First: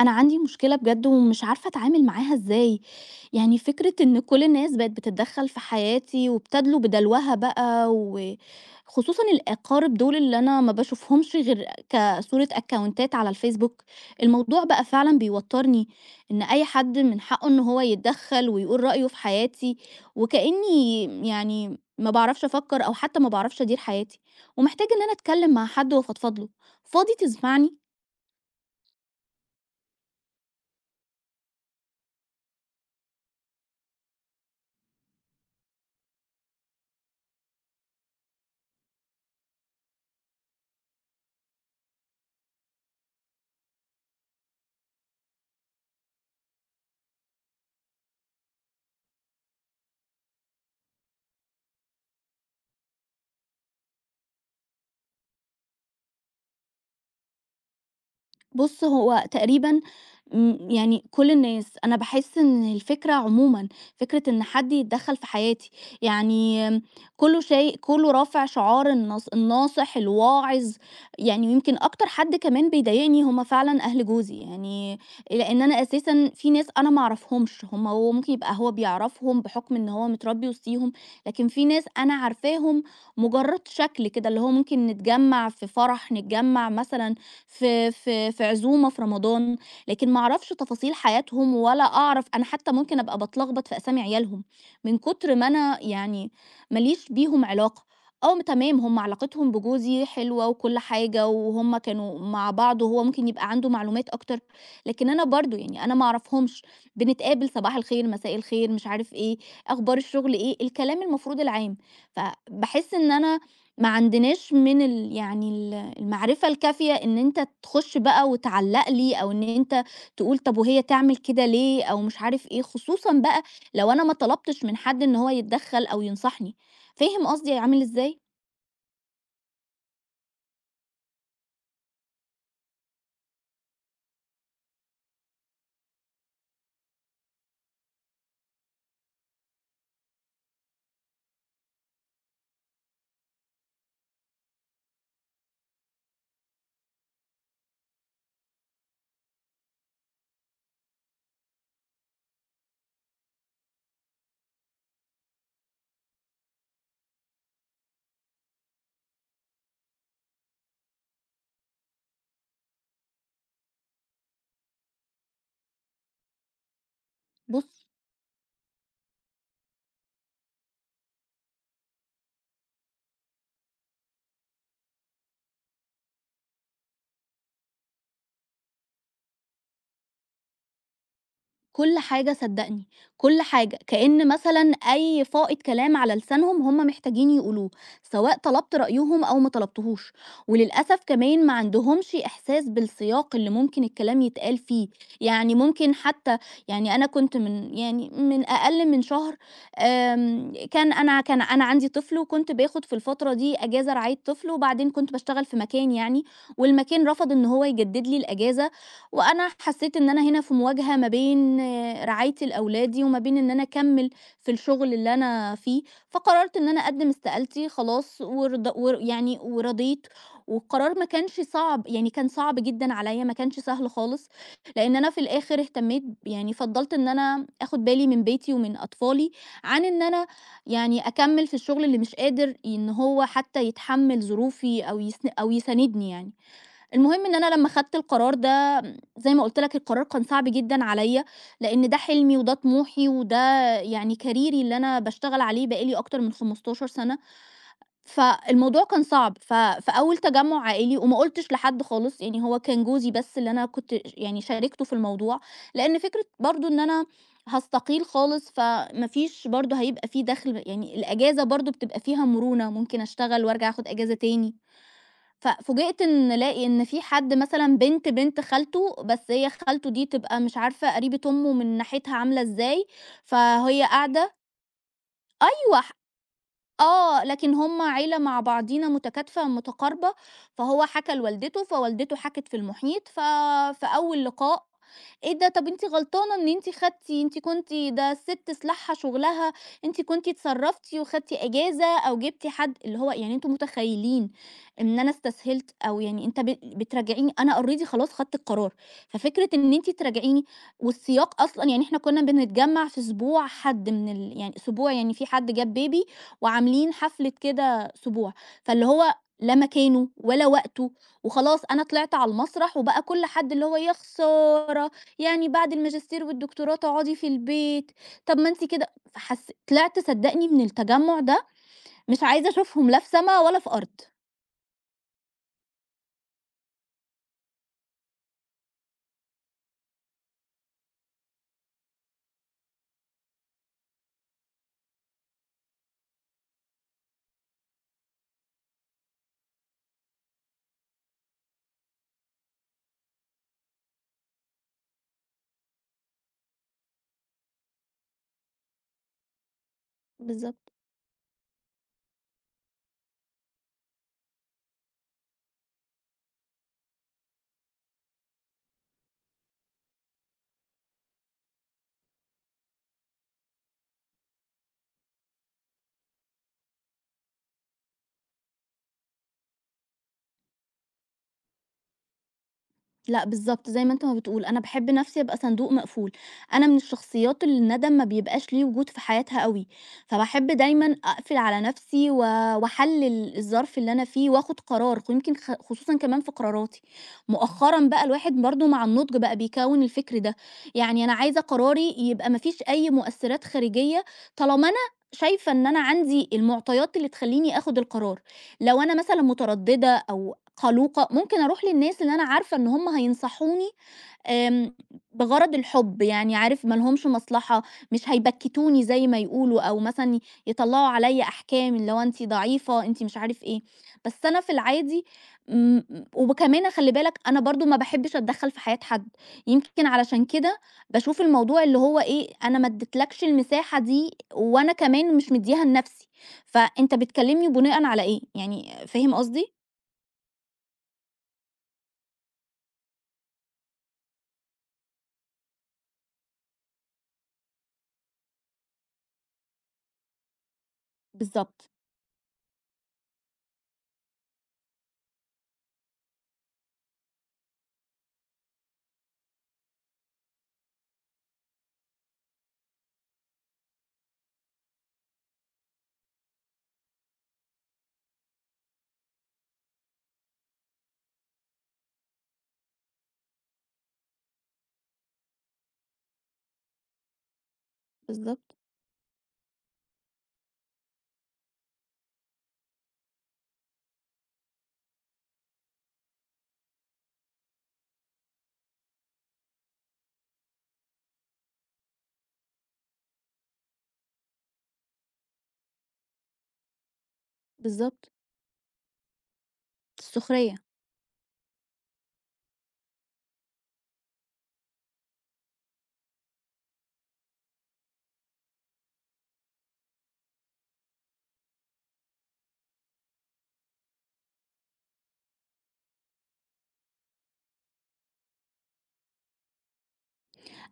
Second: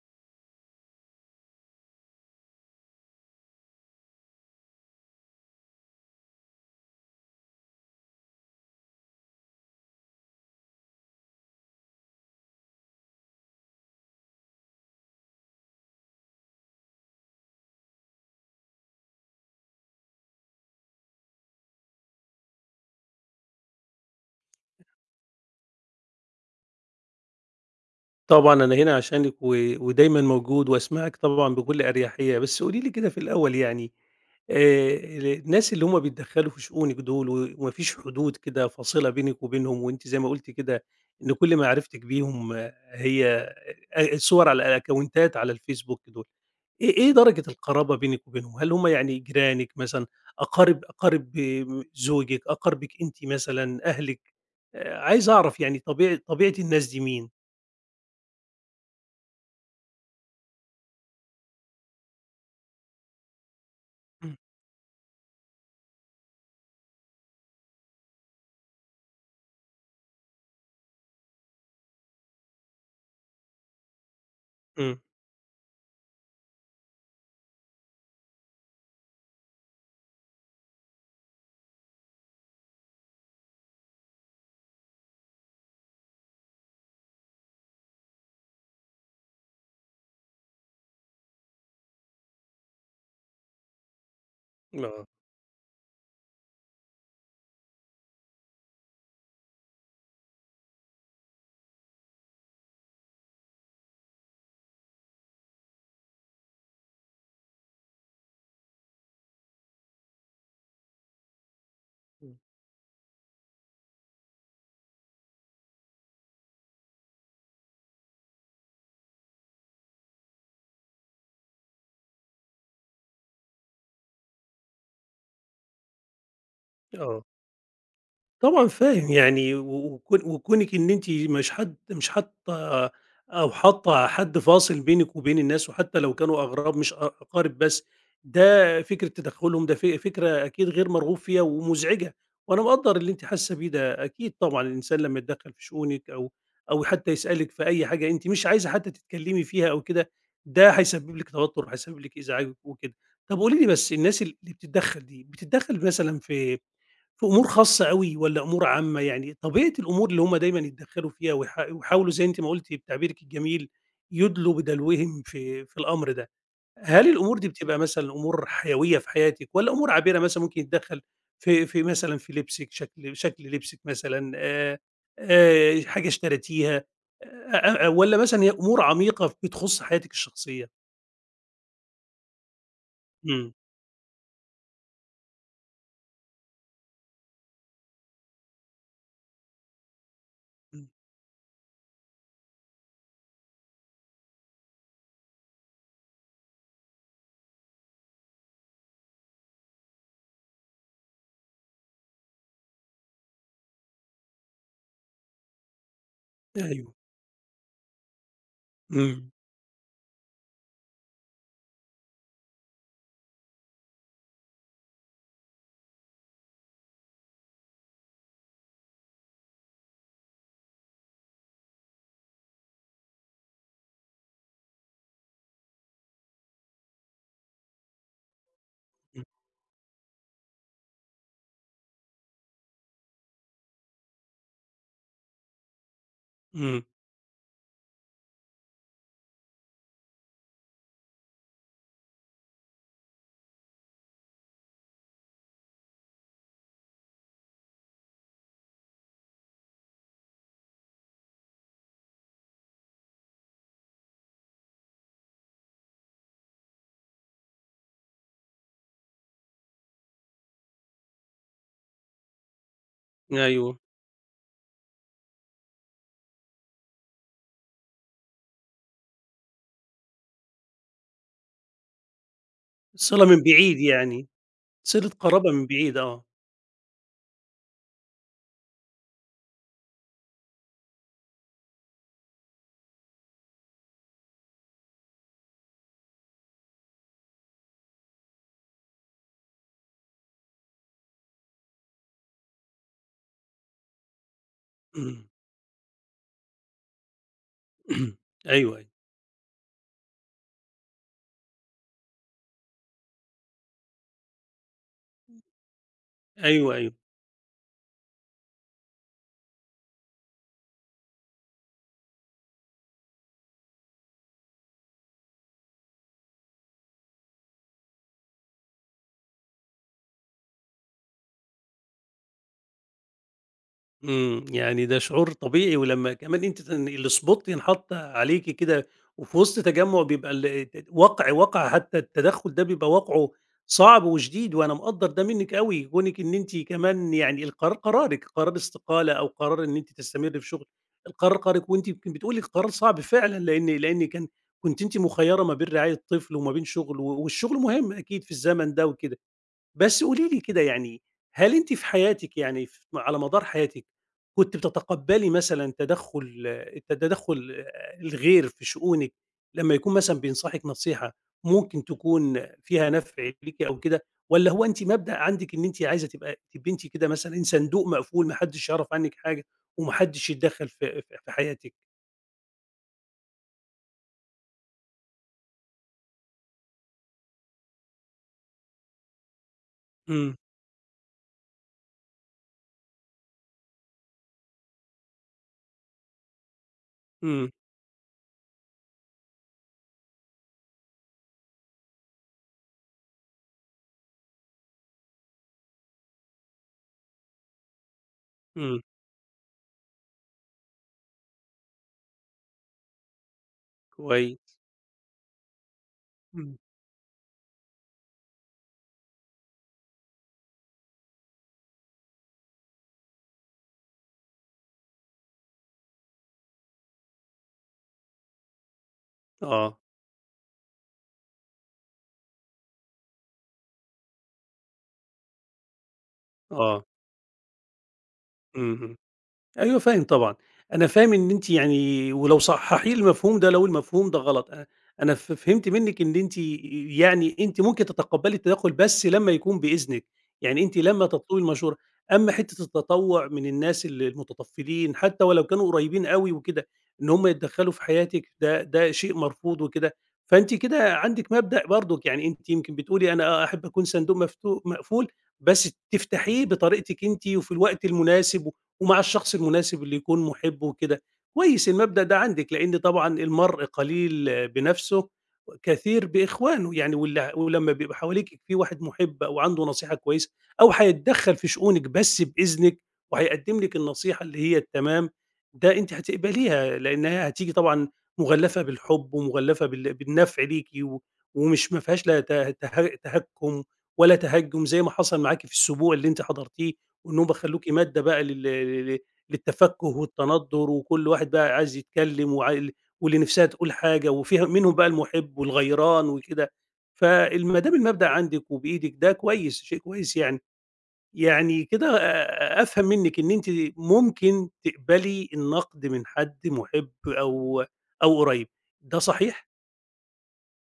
أنا عندي مشكلة بجد ومش عارفة أتعامل معاها إزاي، يعني فكرة إن كل الناس بقت بتتدخل في حياتي وبتدلو بدلوها بقى وخصوصًا الأقارب دول اللي أنا ما باشوفهمش غير كصورة أكونتات على الفيسبوك، الموضوع بقى فعلًا بيوترني إن أي حد من حقه إن هو يتدخل ويقول رأيه في حياتي، وكأني يعني ما باعرفش أفكر أو حتى ما باعرفش أدير حياتي، ومحتاجة إن أنا أتكلم مع حد وأفضفض له، فاضي تسمعني؟ طبعًا أنا هنا عشانِك و ودايمًا موجود وأسمعِك طبعًا بكل أريحية، بس قولي لي كده في الأول يعني آآ، الناس اللي هم بيتدخّلوا في شؤونِك دول و وما فيش حدود كده فاصلة بينِك وبينهم، وأنتِ زي ما قُلتِ كده إن كل معرفتِك بيهم هي صور على الأكونتات على الفيسبوك دول، إيه درجة القرابة بينِك وبينهم؟ هل هم يعني جيرانِك مثلًا، أقارب زوجِك، أقاربِك أنتِ مثلًا، أهلِك؟ عايز أعرف يعني طبيعة الناس دي مين؟ بُص، هو تقريبًا يعني كل الناس، أنا باحس إن الفكرة عمومًا، فكرة إمم. إن حد يتدخّل في حياتي، يعني كله شاي كله رافع شعار الناصح، الواعظ، يعني ويمكن أكتر حد كمان بيضايقني هم فعلًا أهل جوزي، يعني إمم. لإن أنا أساسًا في ناس أنا ما أعرفهمش، هم هو ممكن يبقى هو بيعرفهم بحكم إن هو متربي وسطيهم، لكن في ناس أنا عارفاهم مجرد شكل كده، اللي هو ممكن نتجمّع في فرح، نتجمّع مثلًا في عزومة في رمضان، لكن ما أعرفش تفاصيل حياتهم ولا أعرف أنا حتى ممكن أبقى باتلخبط في أسامي عيالهم، من آه، كتر ما أنا يعني ما ليش بيهم علاقة، آه تمام هم علاقتهم بجوزي حلوة وكل حاجة وهم كانوا مع بعض وهو ممكن يبقى عنده معلومات أكتر، لكن أنا برضه يعني أنا ما أعرفهمش، بنتقابل صباح الخير، مساء الخير، مش عارف إيه، أخبار الشغل إيه، الكلام المفروض العام، إمم، فباحس إن أنا ما عندناش من ال المعرفة الكافية إن أنت تخُش بقى وتعلّق لي أو إن أنت تقول طب وهي تعمل كده ليه أو مش عارف إيه، خصوصًا بقى لو أنا ما طلبتش من حد إن هو يتدخّل أو ينصحني. آه، فاهم قصدي عامل إزاي؟ طبعًا فاهم يعني و وكون وكونِك إن أنتِ مش حد مش حاطة أو حاطة حد فاصل بينِك وبين الناس، وحتى لو كانوا أغراب مش أقارب بس، ده فكرة تدخلهم ده فكرة أكيد غير مرغوب فيها ومزعجة، وأنا مقدّر اللي أنتِ حاسة بيه ده، أكيد طبعًا الإنسان لمّا يتدخل في شؤونِك أو حتى يسألِك في أي حاجة أنتِ مش عايزة حتى تتكلمي فيها أو كده، ده هيسبب لِك توتر، هيسبب لِك إزعاج وكده. طب قولي لي بس الناس اللي بتتدخل دي، بتتدخل مثلًا في أمور خاصة أوي والّا أمور عامة؟ يعني طبيعة الأمور اللي هُم دايمًا يتدخّلوا فيها ويحا ويحاولوا زي أنتِ ما قُلتِ بتعبيرِك الجميل، يُدلوا بدلوهم في الأمر ده. هل الأمور دي بتبقى بُص مثلًا أمور حيوية في حياتِك والّا أمور عابرة مثلًا ممكن يتدخّل في مثلًا في لبسِك، شكل لبسِك مثلًا حاجة اشتريتيها والّا مثلًا هي أمور عميقة بتخُص حياتِك الشخصية؟ كل حاجة صدّقني، كل إمم، حاجة، كإن مثلًا أي فائض كلام على لسانهم هم محتاجين يقولوه، سواء طلبت رأيهم أو ما طلبتهوش، إمم، وللأسف كمان ما عندهمش إحساس بالسياق اللي ممكن الكلام يتقال فيه، يعني ممكن حتى يعني أنا كنت من يعني من أقل من شهر كان أنا كان أنا عندي طفل وكنت باخد في الفترة دي إجازة رعاية طفل، وبعدين كنت باشتغل في مكان يعني، أيوه، والمكان رفض إن هو يجدد لي الإجازة إمم، وأنا حسيت إن أنا هنا في مواجهة ما بين آه، رعايتي لأولادي وما بين إن أنا أكمل في الشغل اللي أنا فيه فقررت إن أنا أقدم استقالتي خلاص يعني ورضيت والقرار ما كانش صعب يعني كان صعب جدا عليا ما كانش سهل خالص لأن أنا في الآخر اهتميت يعني فضلت إن أنا أخد بالي من بيتي ومن إمم، أطفالي عن إن أنا يعني أكمل في الشغل اللي مش قادر إن هو حتى يتحمل ظروفي أو أو يساندني يعني إمم، المهم إن أنا لمّا خدت القرار ده زي ما قُلت لك القرار كان صعب جدًا عليّا، لإن ده حلمي وده طموحي وده يعني كاريري اللي أنا باشتغل عليه بقى لي أكتر من 15 سَنة، فالموضوع كان صعب، في أول تجمُّع عائلي وما قُلتش لحد خالص، يعني هو كان جوزي بس اللي أنا كنت يعني شاركته في الموضوع، لإن فكرة برضه إن أنا هاستقيل خالص، فما فيش برضه هيبقى في دَخْل، يعني الأجازة برضه بتبقى فيها مرونة، ممكن أشتغل وأرجع أيوه، آخُد أجازة تاني. ففوجئت إن ألاقي إن في حد مثلًا بنت خالته، بس هي خالته دي تبقى مش عارفة قريبة أمه من ناحيتها عاملة إزاي، صِلة من بعيد فهي يعني. قاعدة صلة قرابة من أيوه، بعيد آه. آه، لكن هم عيلة مع بعضينا متكاتفة متقاربة، فهو حكى لوالدته، فوالدته حكت في المحيط، في أول لقاء إيه ده طب أنتِ غلطانة إن أنتِ خدتِ أنتِ كنتِ ده الست سلاحها شغلها، أنتِ كنتِ اتصرفتِ وخدتِ إجازة أو جبتِ حد اللي هو يعني أنتم متخيلين إن أنا إمم. استسهلت أو يعني أنت بتراجعيني أنا already خلاص أيوه، خدت القرار، أيوه. ففكرة إن أنتِ تراجعيني والسياق أصلًا يعني إحنا كنا بنتجمع في أسبوع حد من ال يعني أسبوع يعني في حد جاب baby أيوه، وعاملين أيوه. حفلة كده سبوع، فاللي هو لا مكانه ولا وقته، وخلاص أنا طلعت على المسرح وبقى كل حد اللي هو يا خسارة، يعني بعد الماجستير والدكتوراه تقعدي في البيت، طب ما أنتِ كده فحس طلعت صدّقني من التجمُّع ده مش عايزة أشوفهم لا في سما ولا في أرض. إمم. يعني ده شعور طبيعي ولمّا كمان أنتِ الspot ينحط عليكِ كده وفي وسط تجمُّع بيبقى ال ت واقع واقع حتّى التدخُّل ده بيبقى واقعه صعب وشديد وأنا مقدّر ده منِّك أوي، كونِك إن أنتِ كمان يعني القرار قرارِك، قرار استقالة أو قرار إن أنتِ تستمرّي في شُغل، القرار قرارِك وأنتِ يمكن بتقولي قرار صعب فعلًا لإن كان كنتِ أنتِ مخيّرة ما بين رعاية طفل وما بين شُغل و والشُغل مهم أكيد في الزمن ده وكده. بس قولي لي كده بالضبط. يعني هل أنتِ في حياتِك يعني على مدار حياتِك كنتِ بتتقبّلي مثلًا التدخُّل الغير في شؤونِك لمّا يكون مثلًا بينصحِك نصيحة ممكن تكون فيها نفع ليكِ أو كده، والّا هو أنتِ مبدأ عندِك إن أنتِ عايزة تبقي أنتِ كده مثلًا صندوق مقفول ما حدّش يعرف عنِّك حاجة وما حدّش يتدخّل في حياتِك؟ لأ بالضبط، زي ما أنت ما بتقول، أنا باحب نَفْسي أبقى صندوق مقفول، أنا من الشخصيات اللي الندم ما بيبقاش ليه وجود في حياتها أوي، إمم، فباحب دايمًا أقفل على نَفْسي و وأحلِّل الظرف اللي أنا فيه وآخُد قرار، ويمكن خصوصًا كمان في قراراتي، إمم، مؤخرًا بقى الواحد برضه مع النضج بقى بيكوِّن الفكر ده، يعني أنا عايزة قراري يبقى ما فيش أي مؤثِّرات خارجية طالما أنا شايفة إن أنا عندي المعطيات اللي تخلّيني آخُد القرار. إمم، لو أنا مثلًا مترددة أو قلوقة، ممكن أروح للناس اللي أنا عارفة إن هم هينصحوني كويس، آمم، بغرض الحب، يعني إمم، عارف ما لهمش مصلحة، مش هيبكّتوني زي ما يقولوا، أو مثلًا يطلّعوا عليَّ أحكام، اللي هو أنتِ ضعيفة، أنتِ مش عارف إيه. بس أنا في العادي م وكمان خلّي بالك أنا برضه ما باحبش أتدخّل في حياة حد، آه، يمكن علشان كده باشوف الموضوع اللي هو إيه، أنا ما اديتلكش المساحة دي، وأنا كمان مش مدّياها لنفسي، آه، فأنت بتكلمني بناءً على إيه؟ إمم، يعني إمم. فاهم قصدي؟ أيوه فاهم طبعًا، أنا فاهم إن أنتِ يعني ولو صحّحي لي المفهوم ده لو المفهوم ده غلط، أنا فهمت منِّك إن أنتِ ممكن تتقبّلي التدخُّل بس لمّا يكون بإذنِك، يعني أنتِ لمّا تطلبي بالضبط، المشورة، أمّا حتّة التطوّع من الناس المتطفّلين حتى ولو كانوا قريبين أوي وكده، إن هم يتدخّلوا في حياتِك ده شيء مرفوض وكده، فأنتِ كده عندِك مبدأ برضُك، يعني أنتِ يمكن بتقولي أنا أحب أكون صندوق مقفول، بس تفتحيه بطريقتِك أنتِ وفي الوقت المناسب ومع الشخص المناسب اللي يكون محبه وكده. كويس المبدأ ده عندِك، لإن طبعًا المرء قليل بنفسه كثير بإخوانه، يعني واللي ولمّا بيبقى حواليكِ بالضبط، في واحد محب أو عنده نصيحة كويسة أو هيتدخّل في شؤونِك بس بإذنِك وهيقدّم لِك النصيحة اللي هي التمام، ده أنتِ هتقبليها، لإنها هتيجي طبعًا مغلّفة بالحب ومغلّفة بالنفع ليكِ و ومش ما فيهاش لا ت ته تهكُّم ولا تهجُّم زي ما حصل معاكِ في السبوع اللي أنتِ حضرتيه، وإنهم بخلوكِ مادة بالضبط، بقى لل لل للتفكُّه السخرية. والتندُّر، وكل واحد بقى عايز يتكلّم وع ال واللي نِفْسها تقول حاجة، وفيها منهم بقى المُحِب والغيران وكده. ما دام المبدأ عندِك وبإيدِك ده كويس، شيء كويس يعني. يعني كده أفهم منِّك إن أنتِ ممكن تقبلي النقد من حد مُحِب أو قريب، ده صحيح؟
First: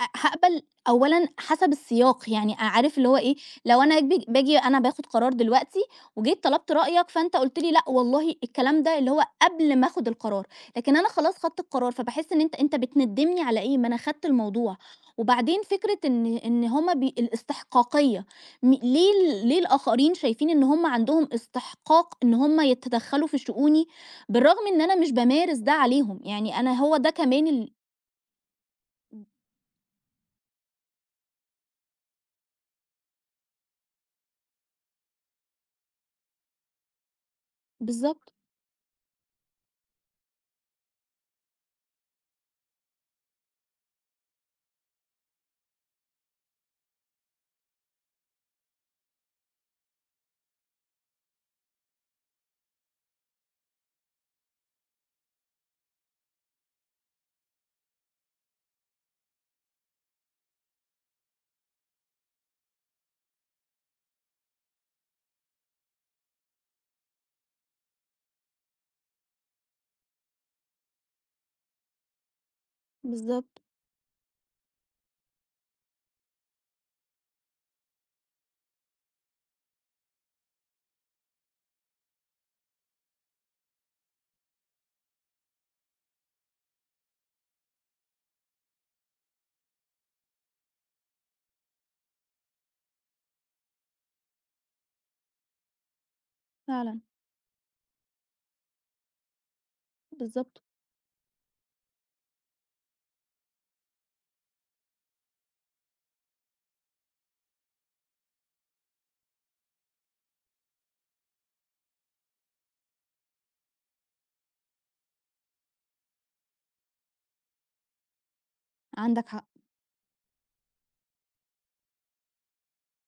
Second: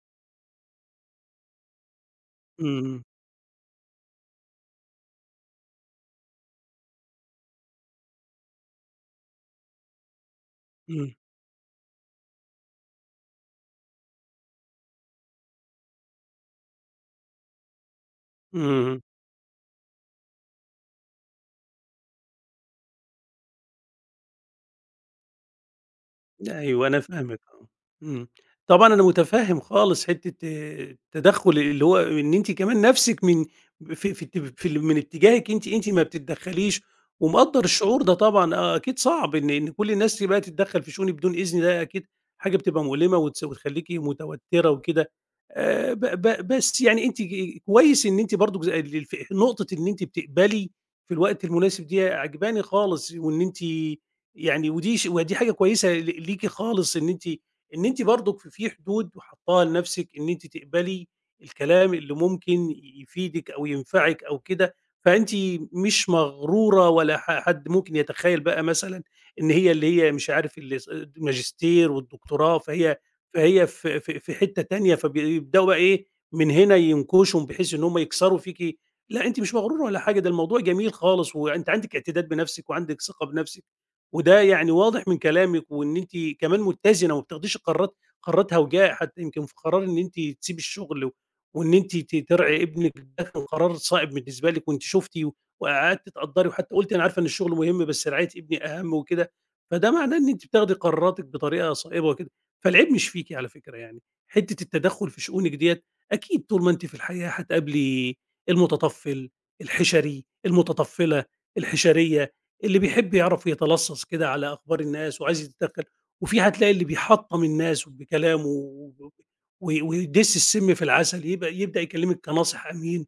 هاقبل أولًا حسب السياق، يعني عارف إمم، اللي هو إيه، لو أنا باجي أنا باخد قرار دلوقتي وجيت طلبت رأيك فأنت قُلت لي لأ والله الكلام ده اللي هو قبل ما آخد القرار، لكن أنا إمم، خلاص خدت القرار، فباحس إن أنت بتندّمني على إيه؟ ما أنا خدت الموضوع، وبعدين فكرة إن إن هُم بي الاستحقاقية إمم. ليه ليه الآخرين شايفين إن هُم عندهم استحقاق إن هُم يتدخّلوا في شؤوني، بالرغم إن أنا مش بامارس ده عليهم، يعني أنا أيوه هو أنا ده فاهمِك كمان آه، ال إمم. طبعًا أنا متفهم خالص حتة التدخُّل اللي هو إن أنتِ كمان نَفْسِك من في في ات في ال من اتجاهِك أنتِ، أنتِ ما بتتدخّليش ومقدّر الشعور ده بالضبط، طبعًا أكيد صعب إن كل الناس بقى تتدخّل في شؤونِك بدون إذن ده أكيد حاجة بتبقى مؤلمة وتس وتخلّيكِ متوتّرة وكده. ب ب بس يعني أنتِ كويس إن أنتِ برضه ز ال الف نقطة إن أنتِ بتقبلي في الوقت المناسب دي عاجباني خالص وإن أنتِ يعني ودي حاجة كويسة ليكِ خالص إن أنتِ برضُك في حدود حاطاها لنفسِك إن أنتِ تقبلي الكلام اللي ممكن يفيدِك أو ينفعِك أو كده، فأنتِ مش مغرورة ولا حد ممكن يتخيّل بقى مثلًا إن هي اللي هي مش عارف اللي الماجستير والدكتوراه فهي بالضبط. فهي في في حتّة تانية، فبيبدؤوا بقى إيه، من هنا ينكُشوا بحيث إن هم يكسروا فيكِ، لأ أنتِ مش مغرورة ولا حاجة، ده الموضوع جميل خالص وأنتِ عندِك اعتداد بنفسِك وعندِك ثقة بنفسِك. وده يعني واضح من كلامِك وإن أنتِ كمان متّزنة وما بتاخديش قرارات هوجاء، حتى يمكن في قرار إن أنتِ تسيبي الشغل و وإن أنتِ ترعي ابنِك ده كان قرار صائب بالنسبة لِك وأنتِ شُفتِ وقعدتِ تقدّري وحتى قُلتِ فعلًا، أنا عارفة إن الشغل مهم بس رعاية ابني أهَم وكده، فده معناه إن أنتِ بالضبط، بتاخدي قراراتِك بطريقة صائبة وكده، فالعيب مش فيكِ على فكرة يعني، حتّة التدخُّل في شؤونِك ديّة أكيد طول ما أنتِ في الحياة هتقابلي المُتطفِّل، الحِشَري، المُتطفِّلة، الحِشَرية. اللي بيحب يعرف يتلصص كده على أخبار الناس وعايز يتدخّل، وفي هتلاقي اللي بيحطّم الناس بكلامه و عندك حق. و- ويدِس السم في العسل، يبقى يبدأ يكلّمِك كناصح أمين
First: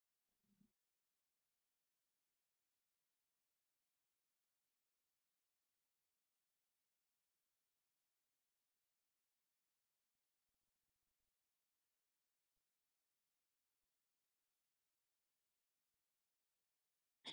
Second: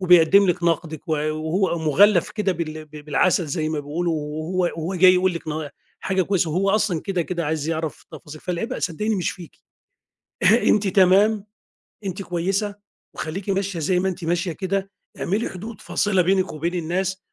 وبيقدّم لِك نقدِك و وهو مُغلّف كده بالعسل زي ما بيقولوا وهو جاي يقول لِك حاجة كويسة وهو أصلًا كده، عايز يعرف تفاصيل، فالعيب صدّقيني مش فيكِ، أنتِ تمام، أنتِ كويسة وخلّيكِ ماشية زي ما أنتِ ماشية كده، اعملي حدود فاصلة بينِك وبين الناس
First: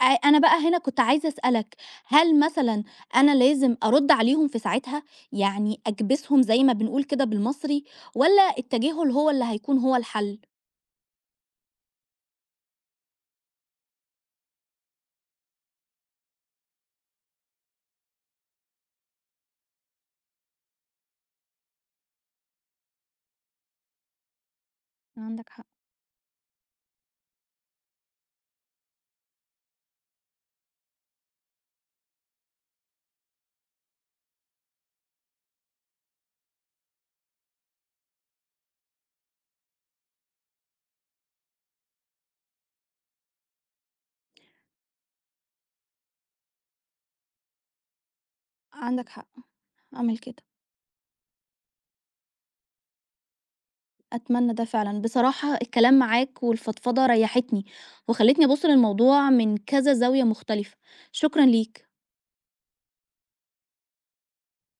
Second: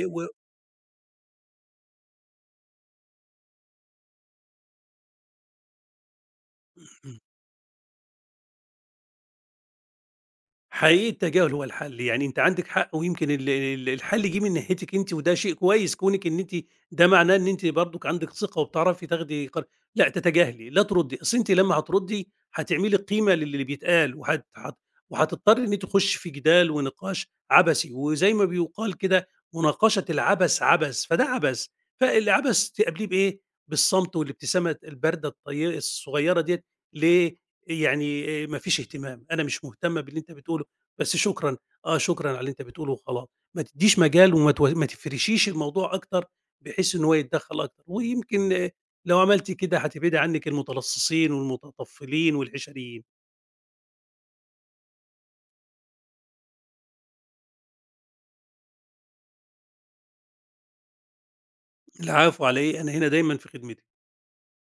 أنا بقى هنا كنت عايزة أسألك، هل مثلًا أنا لازم أرُدّ عليهم في ساعتها، يعني أكبسهم زي ما بنقول و كده بالمصري، والّا التجاهل هو اللي هيكون هو الحل؟ حقيقي التجاهل هو الحل يعني أنتِ عندِك حق، ويمكن ال ال الحل جه من ناحيتِك أنتِ وده شيء كويس كونِك إن أنتِ ده معناه إن أنتِ برضك عندِك ثقة وبتعرفي تاخدي لأ تتجاهلي، لا تردّي، أصل أنتِ لمّا هتردّي هتعملي قيمة للي بيتقال، وهت هت عندك وهتضطري حق، إن أنتِ تخشي في جدال ونقاش عبثي، وزي ما بيُقال كده مناقشة العبث عبث، فده عبث، فالعبث تقابليه بإيه؟ بالصمت والابتسامة الباردة الصغيرة ديّة ليه؟ يعني ما فيش اهتمام، أنا مش مهتمة باللي أنت بتقوله، بس شكرًا، آه شكرًا على اللي أنت بتقوله وخلاص، ما تدّيش مجال وما تو ما تفرشيش الموضوع أكتر بحيث إن هو يتدخّل أكتر، ويمكن عندك لو حق، عملتِ كده أعمل هتبعدي كده، عنِّك المتلصّصين والمتطفّلين والحشريين. أتمنى ده فعلًا. بصراحة الكلام معاك والفضفضة ريّحتني، وخلّتني أبُص للموضوع من كذا زاوية مختلفة، شكرًا ليك. العفو على إيه، أنا هنا دايمًا في خدمتِك.